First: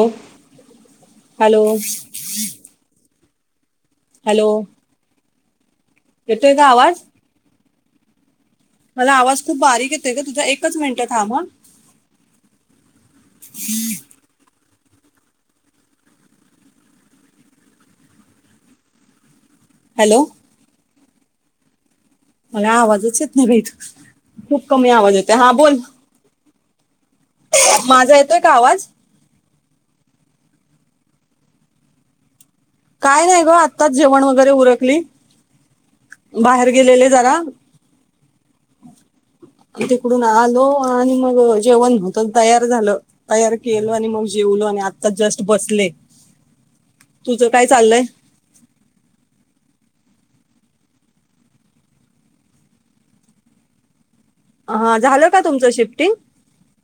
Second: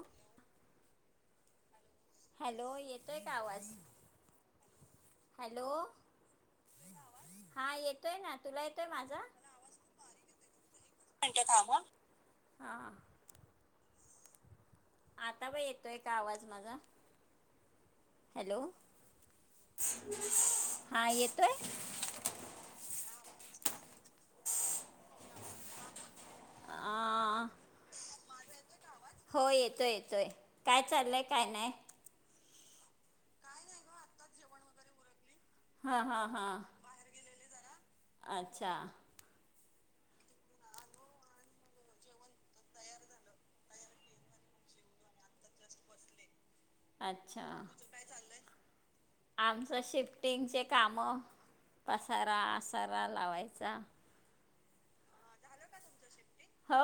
अ.. hello hello येतोय का आवाज हॅलो हॅलो येतोय का आवाज हा येतोय ना तुला येतोय मला माझा आवाज खुप बारीक येतोय ग तुझा एकच मिंट थांब हा [inaudible] हा आता ब येतोय का आवाज माझा हॅलो हॅलो हा येतोय अला आवाज च येत नहीं बई तू खूप कमी आवाज येतो हा बोल अ ते का आवाज हो येतोय येतोय काय चाललंय काय नाही काय नाही ग आत्ताच जेवण वगैरे उरकली हा हा हा बाहेर गेलेले जरा अच्छा तिकडून आलो आणि मग जेवण होतं तयार झालं तयार केलं आणि मग जेवलो आम्ही आत्ताच जस्ट बसले अच्छा खाल्ले आमचं शिफ्टिंगचे काम पसारा आसारा लावायचा हा झालं का तुमचं शिफ्टिंग हो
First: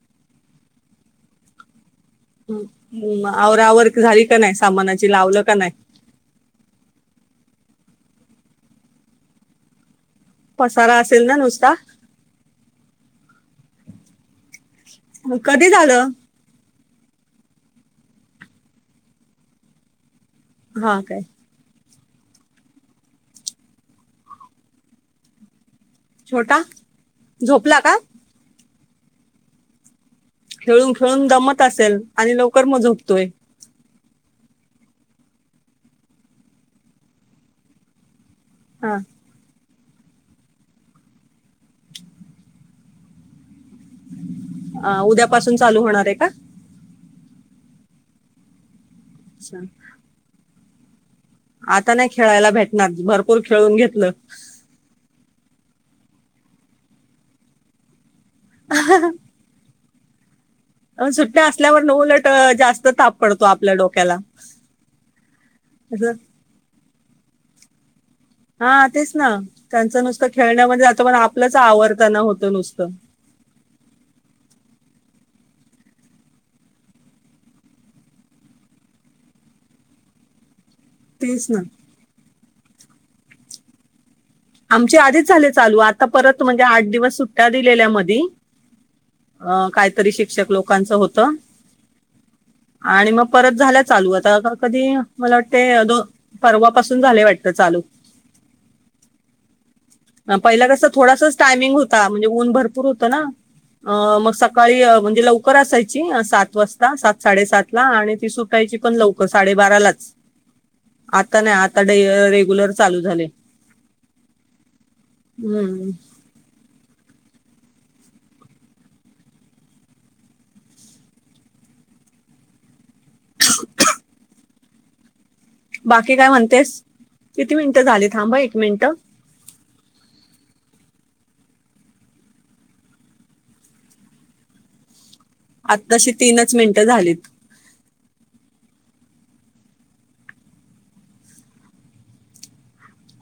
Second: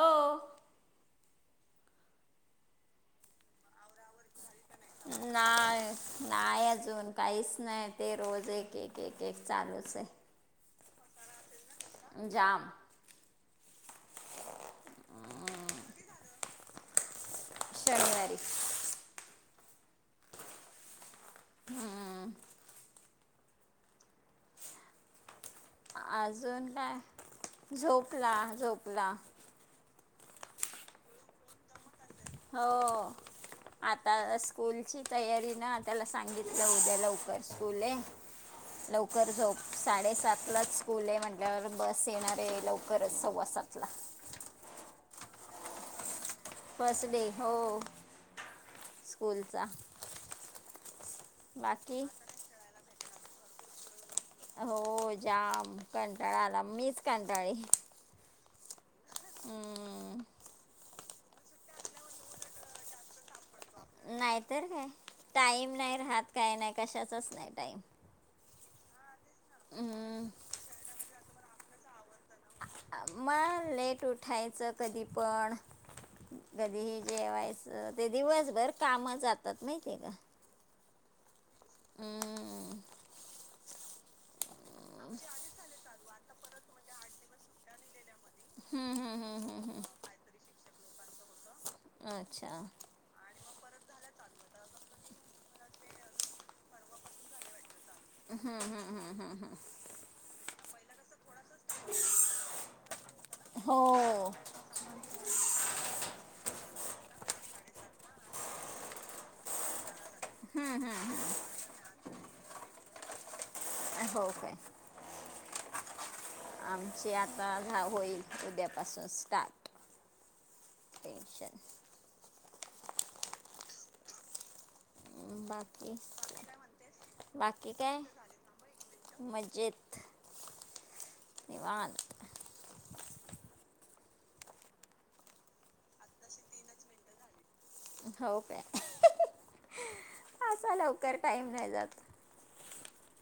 ह् आवरा आवर्क झाली का नाही सामानाची लावलं का नाही नाय नाही अजून काहीच नाही ते रोज एक एक एक एक चालूच हे पसारा असेल ना नुसता जाम कधी झालं शनिवारी हा काय हम्म छोटा अजुन काय झोपला झोपला खेळून खेळून दमत असेल आणि लवकर मग हो झोपतोय आता स्कूलची तयारी ना त्याला सांगितलं उद्या लवकर स्कूल हे हा लवकर झोप साडेसातला च स्कूल आहे म्हटल्यावर बस येणार हे लवकरच सव्वा सात ला अ उद्यापासून चालू होणार हे का फस डे हो अच्छा. स्कूलचा आता बाकी नाही खेळायला भेटणार भरपूर खेळून घेतलं हो जाम कंटाळा आला मी च कंटाळी [unintelligible] हम्म, अ सुट्या असल्यावर न उलटं अ जास्त ताप पडतो आपल्या डोक्याला नाहीतर काय टाईम नाही असं राहत काय नाही कशाचाच नाही टाईम हा तेच ना त्यांच नुसतं खेळण्यामध्ये जातं पण आपलंच आवर मग लेट उठायचं कधी पण कधीही जेवायचं ते दिवसभर कामचं जातात माहिती का तेच ना हम्म आमचे आधीच झाले चालू आता परत म्हणजे आठ दिवस सुट्ट्या दिलेल्या म दि हम्म, हम्म, हम्म, हम्म, अ काहीतरी शिक्षक लोकांच हो त हम्म. अच्छा हम्म, आणि मग परत झाल्या चालु आता का कधी मला वाटते ग परवा पासुन झाले वाटतं चालु हम् हम्म हम्म हम पहिला कस थोडासाच टायमिंग होता म्हणजे ऊन भरपूर होतं ना अ हो मग सकाळी म्हणजे लवकर असायची सात वाजता सात साडेसात ला आणि ती सुटायची पण लवकर साडेबारा लाच हम्म, हम्म. आता नाही आता रेग्युलर चालू झाले हो हम्म आमचे आता घाव होईल उद्यापासून स्टार्ट टंशन बाकी काय म्हणतेस किती बाकी मिनिटं झाली थांब एक मिनिटं निवान आताशी तीनच मिनिटं झालीत हो का असा लवकर टाईम नाही जात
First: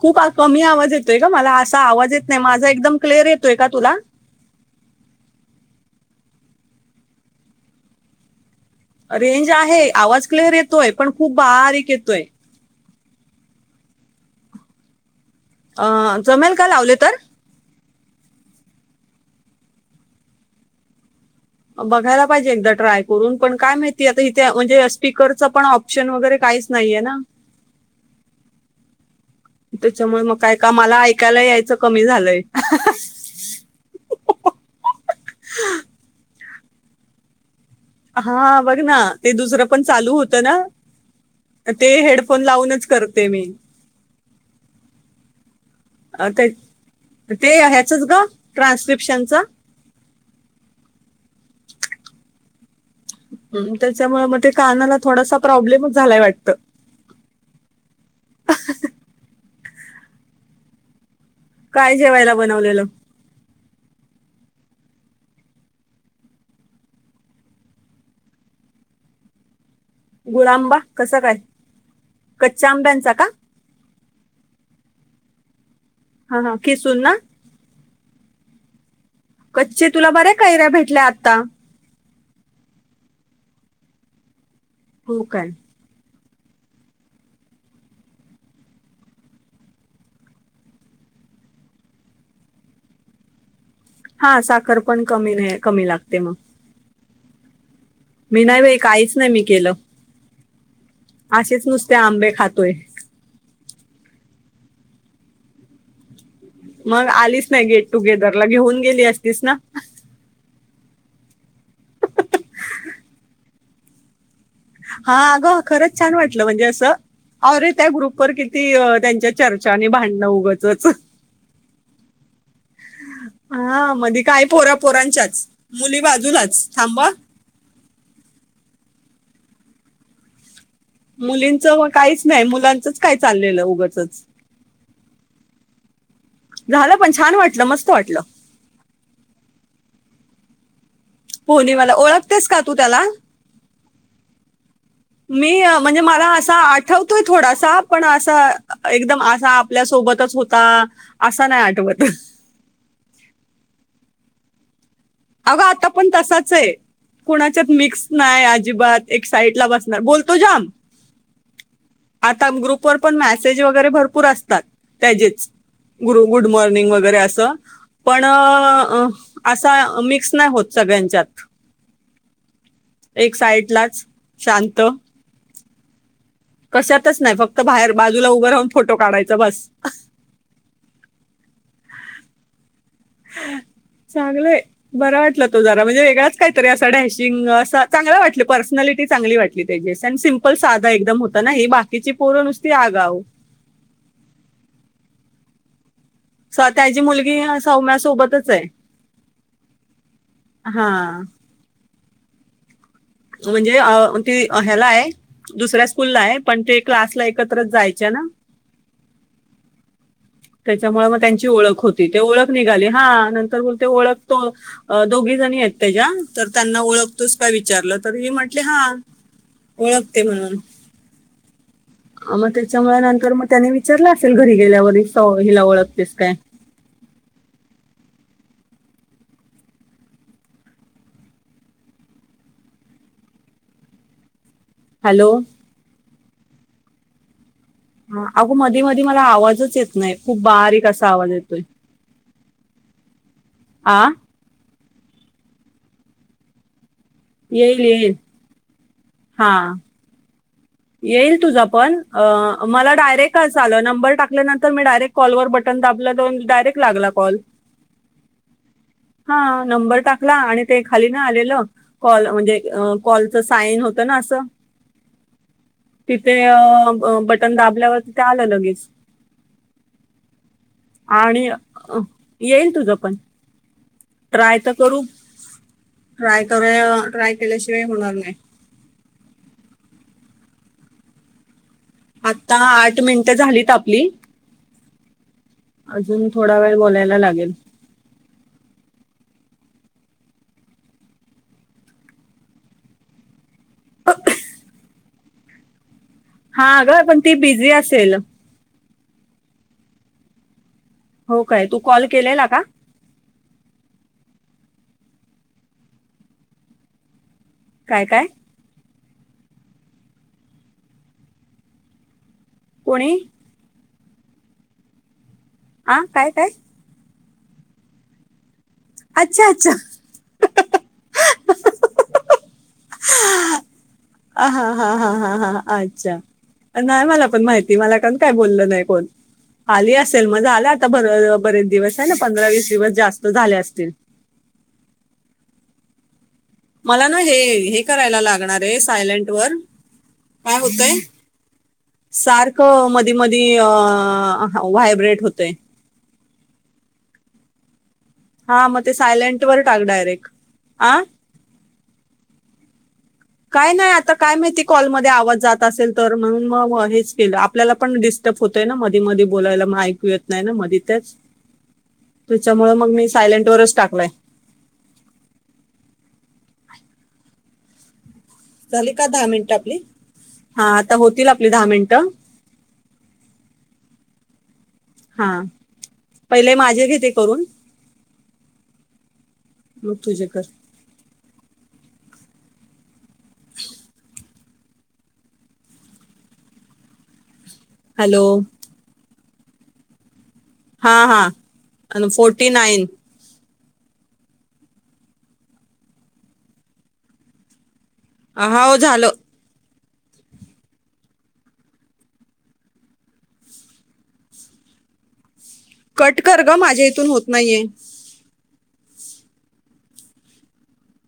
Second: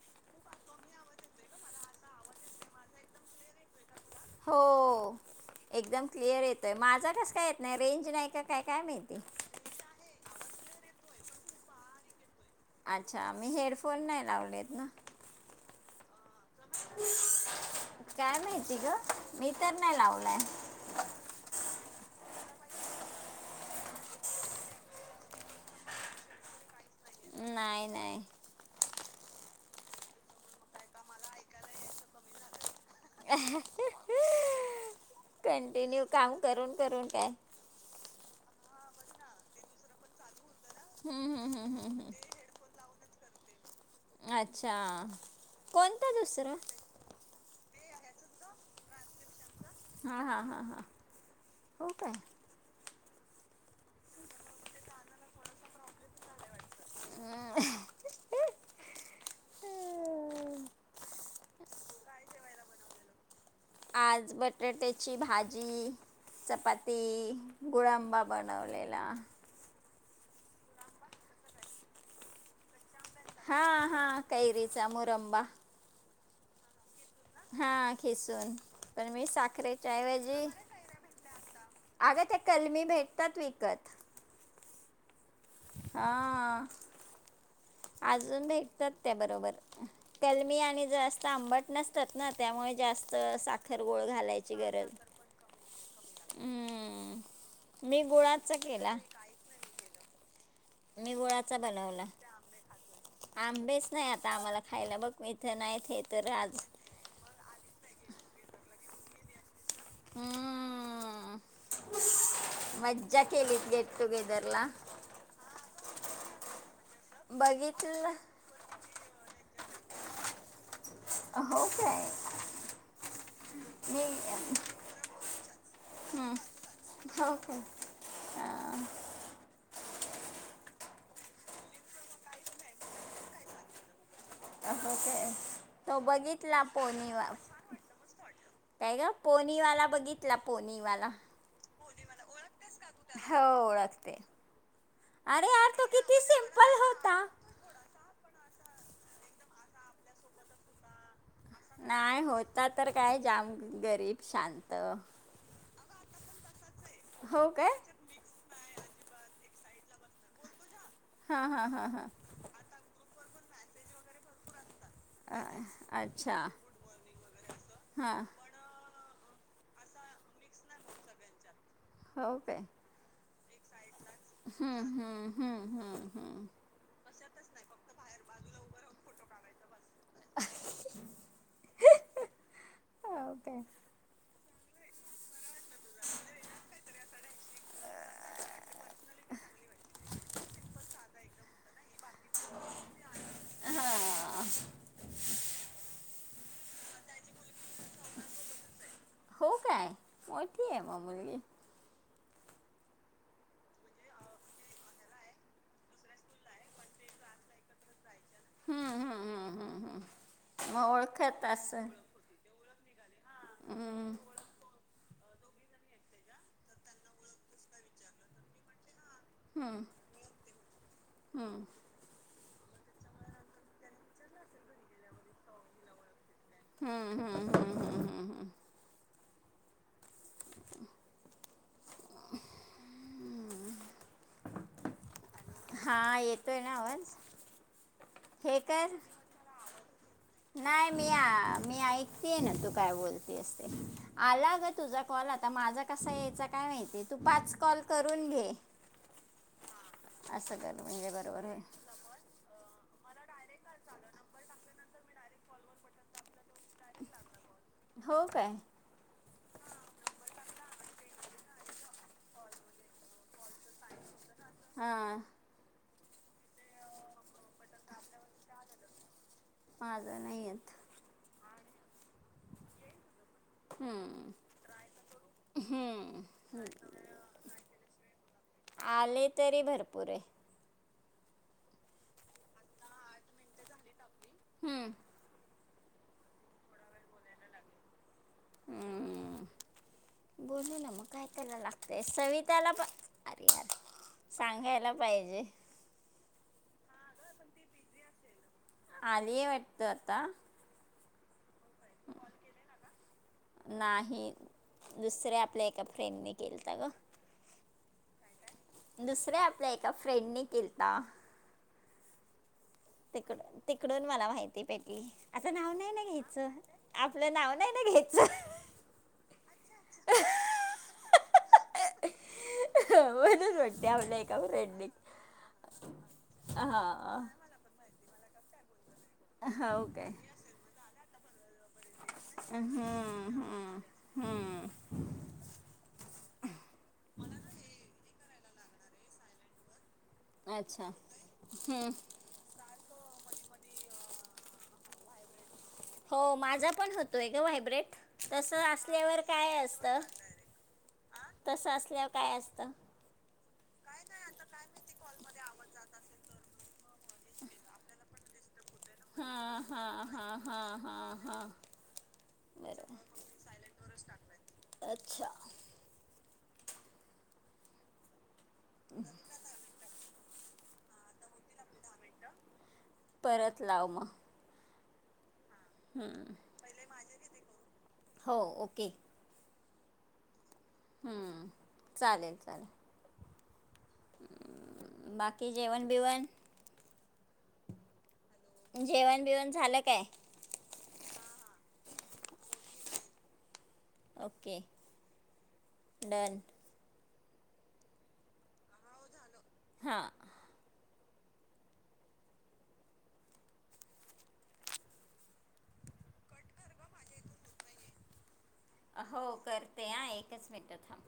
खूप कमी आवाज येतोय का मला असा आवाज येत नाही माझा एकदम क्लिअर येतोय का तुला हो एकदम क्लिअर येतोय माझा कस काय येत नाही रेंज नाही का काय काय माहिती रेंज आहे आवाज क्लिअर येतोय पण खूप बारीक येतोय अच्छा मी हेडफोन नाही लावलेत ना अ जमेल काय लावले तर काय माहिती ग मी तर नाही लावलय बघायला पाहिजे एकदा ट्राय करून पण काय माहिती आता इथे म्हणजे स्पीकरचं पण ऑप्शन वगैरे काहीच सनाईया ना नाही नाही त्याच्यामुळे मग का मला ऐकायला यायचं कमी झालंय कंटिन्यू काम करून करून काय हा बघ ना ते दुसरं पण चालू होतं ना हम्म, हम्म, हम्म, ते हम्म, हम्म. हेडफोन लावूनच करते मी अच्छा कोणत दुसरं च ग ट्रान्स्क्रिप्शनचा हा हा हा हा हो काय त्याच्यामुळे मग ते कानाला थोडासा प्रॉब्लेमच झालाय वाटत हम् काय जेवायला बनवलेलं आज बटाट्याची भाजी चपाती गुळांबा बनवलेला गुळ आंबा कसा काय कच्च्या आंब्यांचा का हा हा कय रिच मुरमबा हा हा किसुन ना हा खेसून कच्चे तुला बऱ्या काैऱ्या भेटल्या आता अगं ते कलमी भेटतात विकत होकण हा अजून भेटतात त्या बरोबर कलमी आणि जास्त आंबट नसतात ना त्यामुळे जास्त साखर गोळ हा घालायची साखर गरज पण कमी कमी लागते मग हम्म. मी गुळाचा नाही भाई केला काहीच नाही मी केलं मी गुळाचा असेच नुसते बनवला आंबे खातोय आंबेच नाही आता आम्हाला खायला बघ म इथं नाही ते हे तर आज मग आलीच नाही गेट टुगेदर ला घेऊन गेली असतीस ना हम्म मज्जा केलीत गेट टुगेदर ला हा अगं खरंच छान वाटलं म्हणजे असं रे त्या बघितलं ग्रुपवर किती त्यांच्या चर्चानी भांडणं उगतच हो काय ह हा मी मध काय पोऱ्या पोरांच्याच मुली हम्म. बाजूलाच थांबा हो क्षक्षक्षृल काय हो मुलींचं व काहीच नाही मुलांचच काय चाललेलं उगचच काय तो बघितला पोनीवा वाटलं मस्त वाटलं काय ग पोनीवाला बघित इला पणीवाला पनी मला ओळखतेस का तू त्याला हो ओळखते अरे मी यार तो म्हणजे किती मला असं सिम्पल आठवतोय होता थोडासा पण असं एकदम असा आपल्यासोबतच होता असा आठवत नाही होता तर काय जाम गरीब शांत अा आता पण तसाच आहे हो कणाच्यात काय मिक्स नाही अजिबात एक साईडला बस बोलतो जाम हा हा हा हा आता ग्रुपवरर पण मेसेज वगैरे भरपूर असतात त्याचेच अ- गुरु अच्छा गुड मॉर्निंग वगैरे असं हा पण असा मिक्स नाही होत सगळ्यांच्यात हो काय एक साइडलाच हम्म हम्म हम्म हम्म हम्म कशातच नाही फक्त बाहेर बाजूला उभं राहून फोटो काढायचा बस हो काय चांगले बर वाटलं तो जरा म्हणजे वेगळाच काहीतरी असा डॅशिंग अस चांगला वाटलं पर्सनॅलिटी चांगली वाटली सिमपल साधा एकदम होता ना ही बाकीची पोर नुसती आगाव हा. क्षरलक्षरर स त्याची मुलगी सौम्यासोबतच आहे हो काय मोठी आहे मग हा मुलगी म्हणजे ते ह्याला आहे दुसऱ्या स्कूलला आहे पण ते क्लासला एकत्रच जायचे ना हम्म हम्म हम्म हम्म हम्म त्याच्यामुळे मग ओळखत त्यांची ओळख असं होती ते ओळख निघाली हा नंतर बोलते ओळख हम्म तो दोघी जणी आहेत त्याच्या तर त्यांना ओळखतोच काय विचारलं तर म म्हंटले हा ओळखते म्हणून हमम मग त्याच्यामुळे नंतर मग त्यानी विचारलं असेल घरी गेल्यावर हिला ओळखतेस काय हम्म हम्म हम्म हम्म हम्म हम्म हॅलो हा येतोय ना आवाज ह अगो हे मधी कर मधी मला आवाजच येत नाही खूप बारीक नाही असा मी आवाज येतोय मी ऐकतेय ना तू काय बोलते असते आ आला तुझा कॉल आता माझा कसा यायचा काय माहिती आहे तू पाच येईल कॉल येईल करून घे हा असं कर म्हणजे येईल बरोबर आहे तुझा पण मला डायरेटल नंर टाकल्या नंत मी डारेक् कॉलवर बन दाबलं लागला कल हो काय हा नंबर टाकला आणि ते खाली ना आलेलं कॉल म्हणजे कॉलच साईन होतं ना असं ह तिथे बटन दाबल्यावर तिथे आलं लगेच माझं नाही येत अ येईल तुझ पण हम्म ट्राय तर करू हम्म ट्राय कर ट्राय केल्याशिवाय होणार नाही आले तरी भरपूर आहे आता आठ मिनिटं झालीत आपली हम अन ऎंटिलेजेबल अजुन थोडा वेळ बोलायला लागेल हम्म बोलु ना मग काय करायला लागतय सविताला पण सांगायला पाहिजे हा ग पण ती बिझी असेल अली वाटत आता हो काय तु कॉल केलेला का नाही दुसऱ्या आपल्या एका फ्रेंडने केलता ग काय काय दुसऱ्या आपल्या एका फ्रेंडनी केलता कोणी तिकड तिकडून मला माहिती भेटली आता नाव नाही आ ना काय काय घ्यायच नाव नाही ना घ्याचच अच्छा अच्छा अन ऎंटिलेजेबल आ हा हा हा हा हा अच्छा नाही मला हां पण माहिती मला काण काय बोलल नाही कोण हो आली काय असेल मजा आला आता बर बरेच दिवस आहे पंधरा वीस हम्म, दिवस जास्त झाले हम्म, असतील हम्म. मला ना हे हे करायला लागणार आहे सायलेंट वर काय अच्छा होतय हम्म सारक मधी मधी व्हायब्रेट होतेय हो माझा पण होतोय ग व्हायब्रेट तस हा मग ते असल्यावर सायलेंट काय वर टाक असत डायरेक्ट आ तस असल्यावर काय असत काय नाही आता काय माहिती कॉलमध्ये आवाज जात असेल तर म्हणुन मग हेच केलं आपल्याला पण डिस्टर्ब होत. ना मधी मध हां बोलायला म ऐकू हां येत हां नाही ना मधी हां त्याच हां हां त्याच्यामुळ मग बरोबर मी सायलेंट वरच टाकलाय. अच्छा झाली का दहा मिनिट आपली हा आता होतील आपली दहा मिनट. परत लाव मग हा पहिले माझे घेते करून. हो ओके तु तुजे कर. हम्म चालेल चालेल बाकी जेवण बिवण हॅलो जेवण बिवण झालं काय. हा हा आणि फोर्टी नाईन ओके डन आह आ ओ झालं हा कट कर ग माझ्या इथुन होत नाहीये. हो करते आ एकच मिनट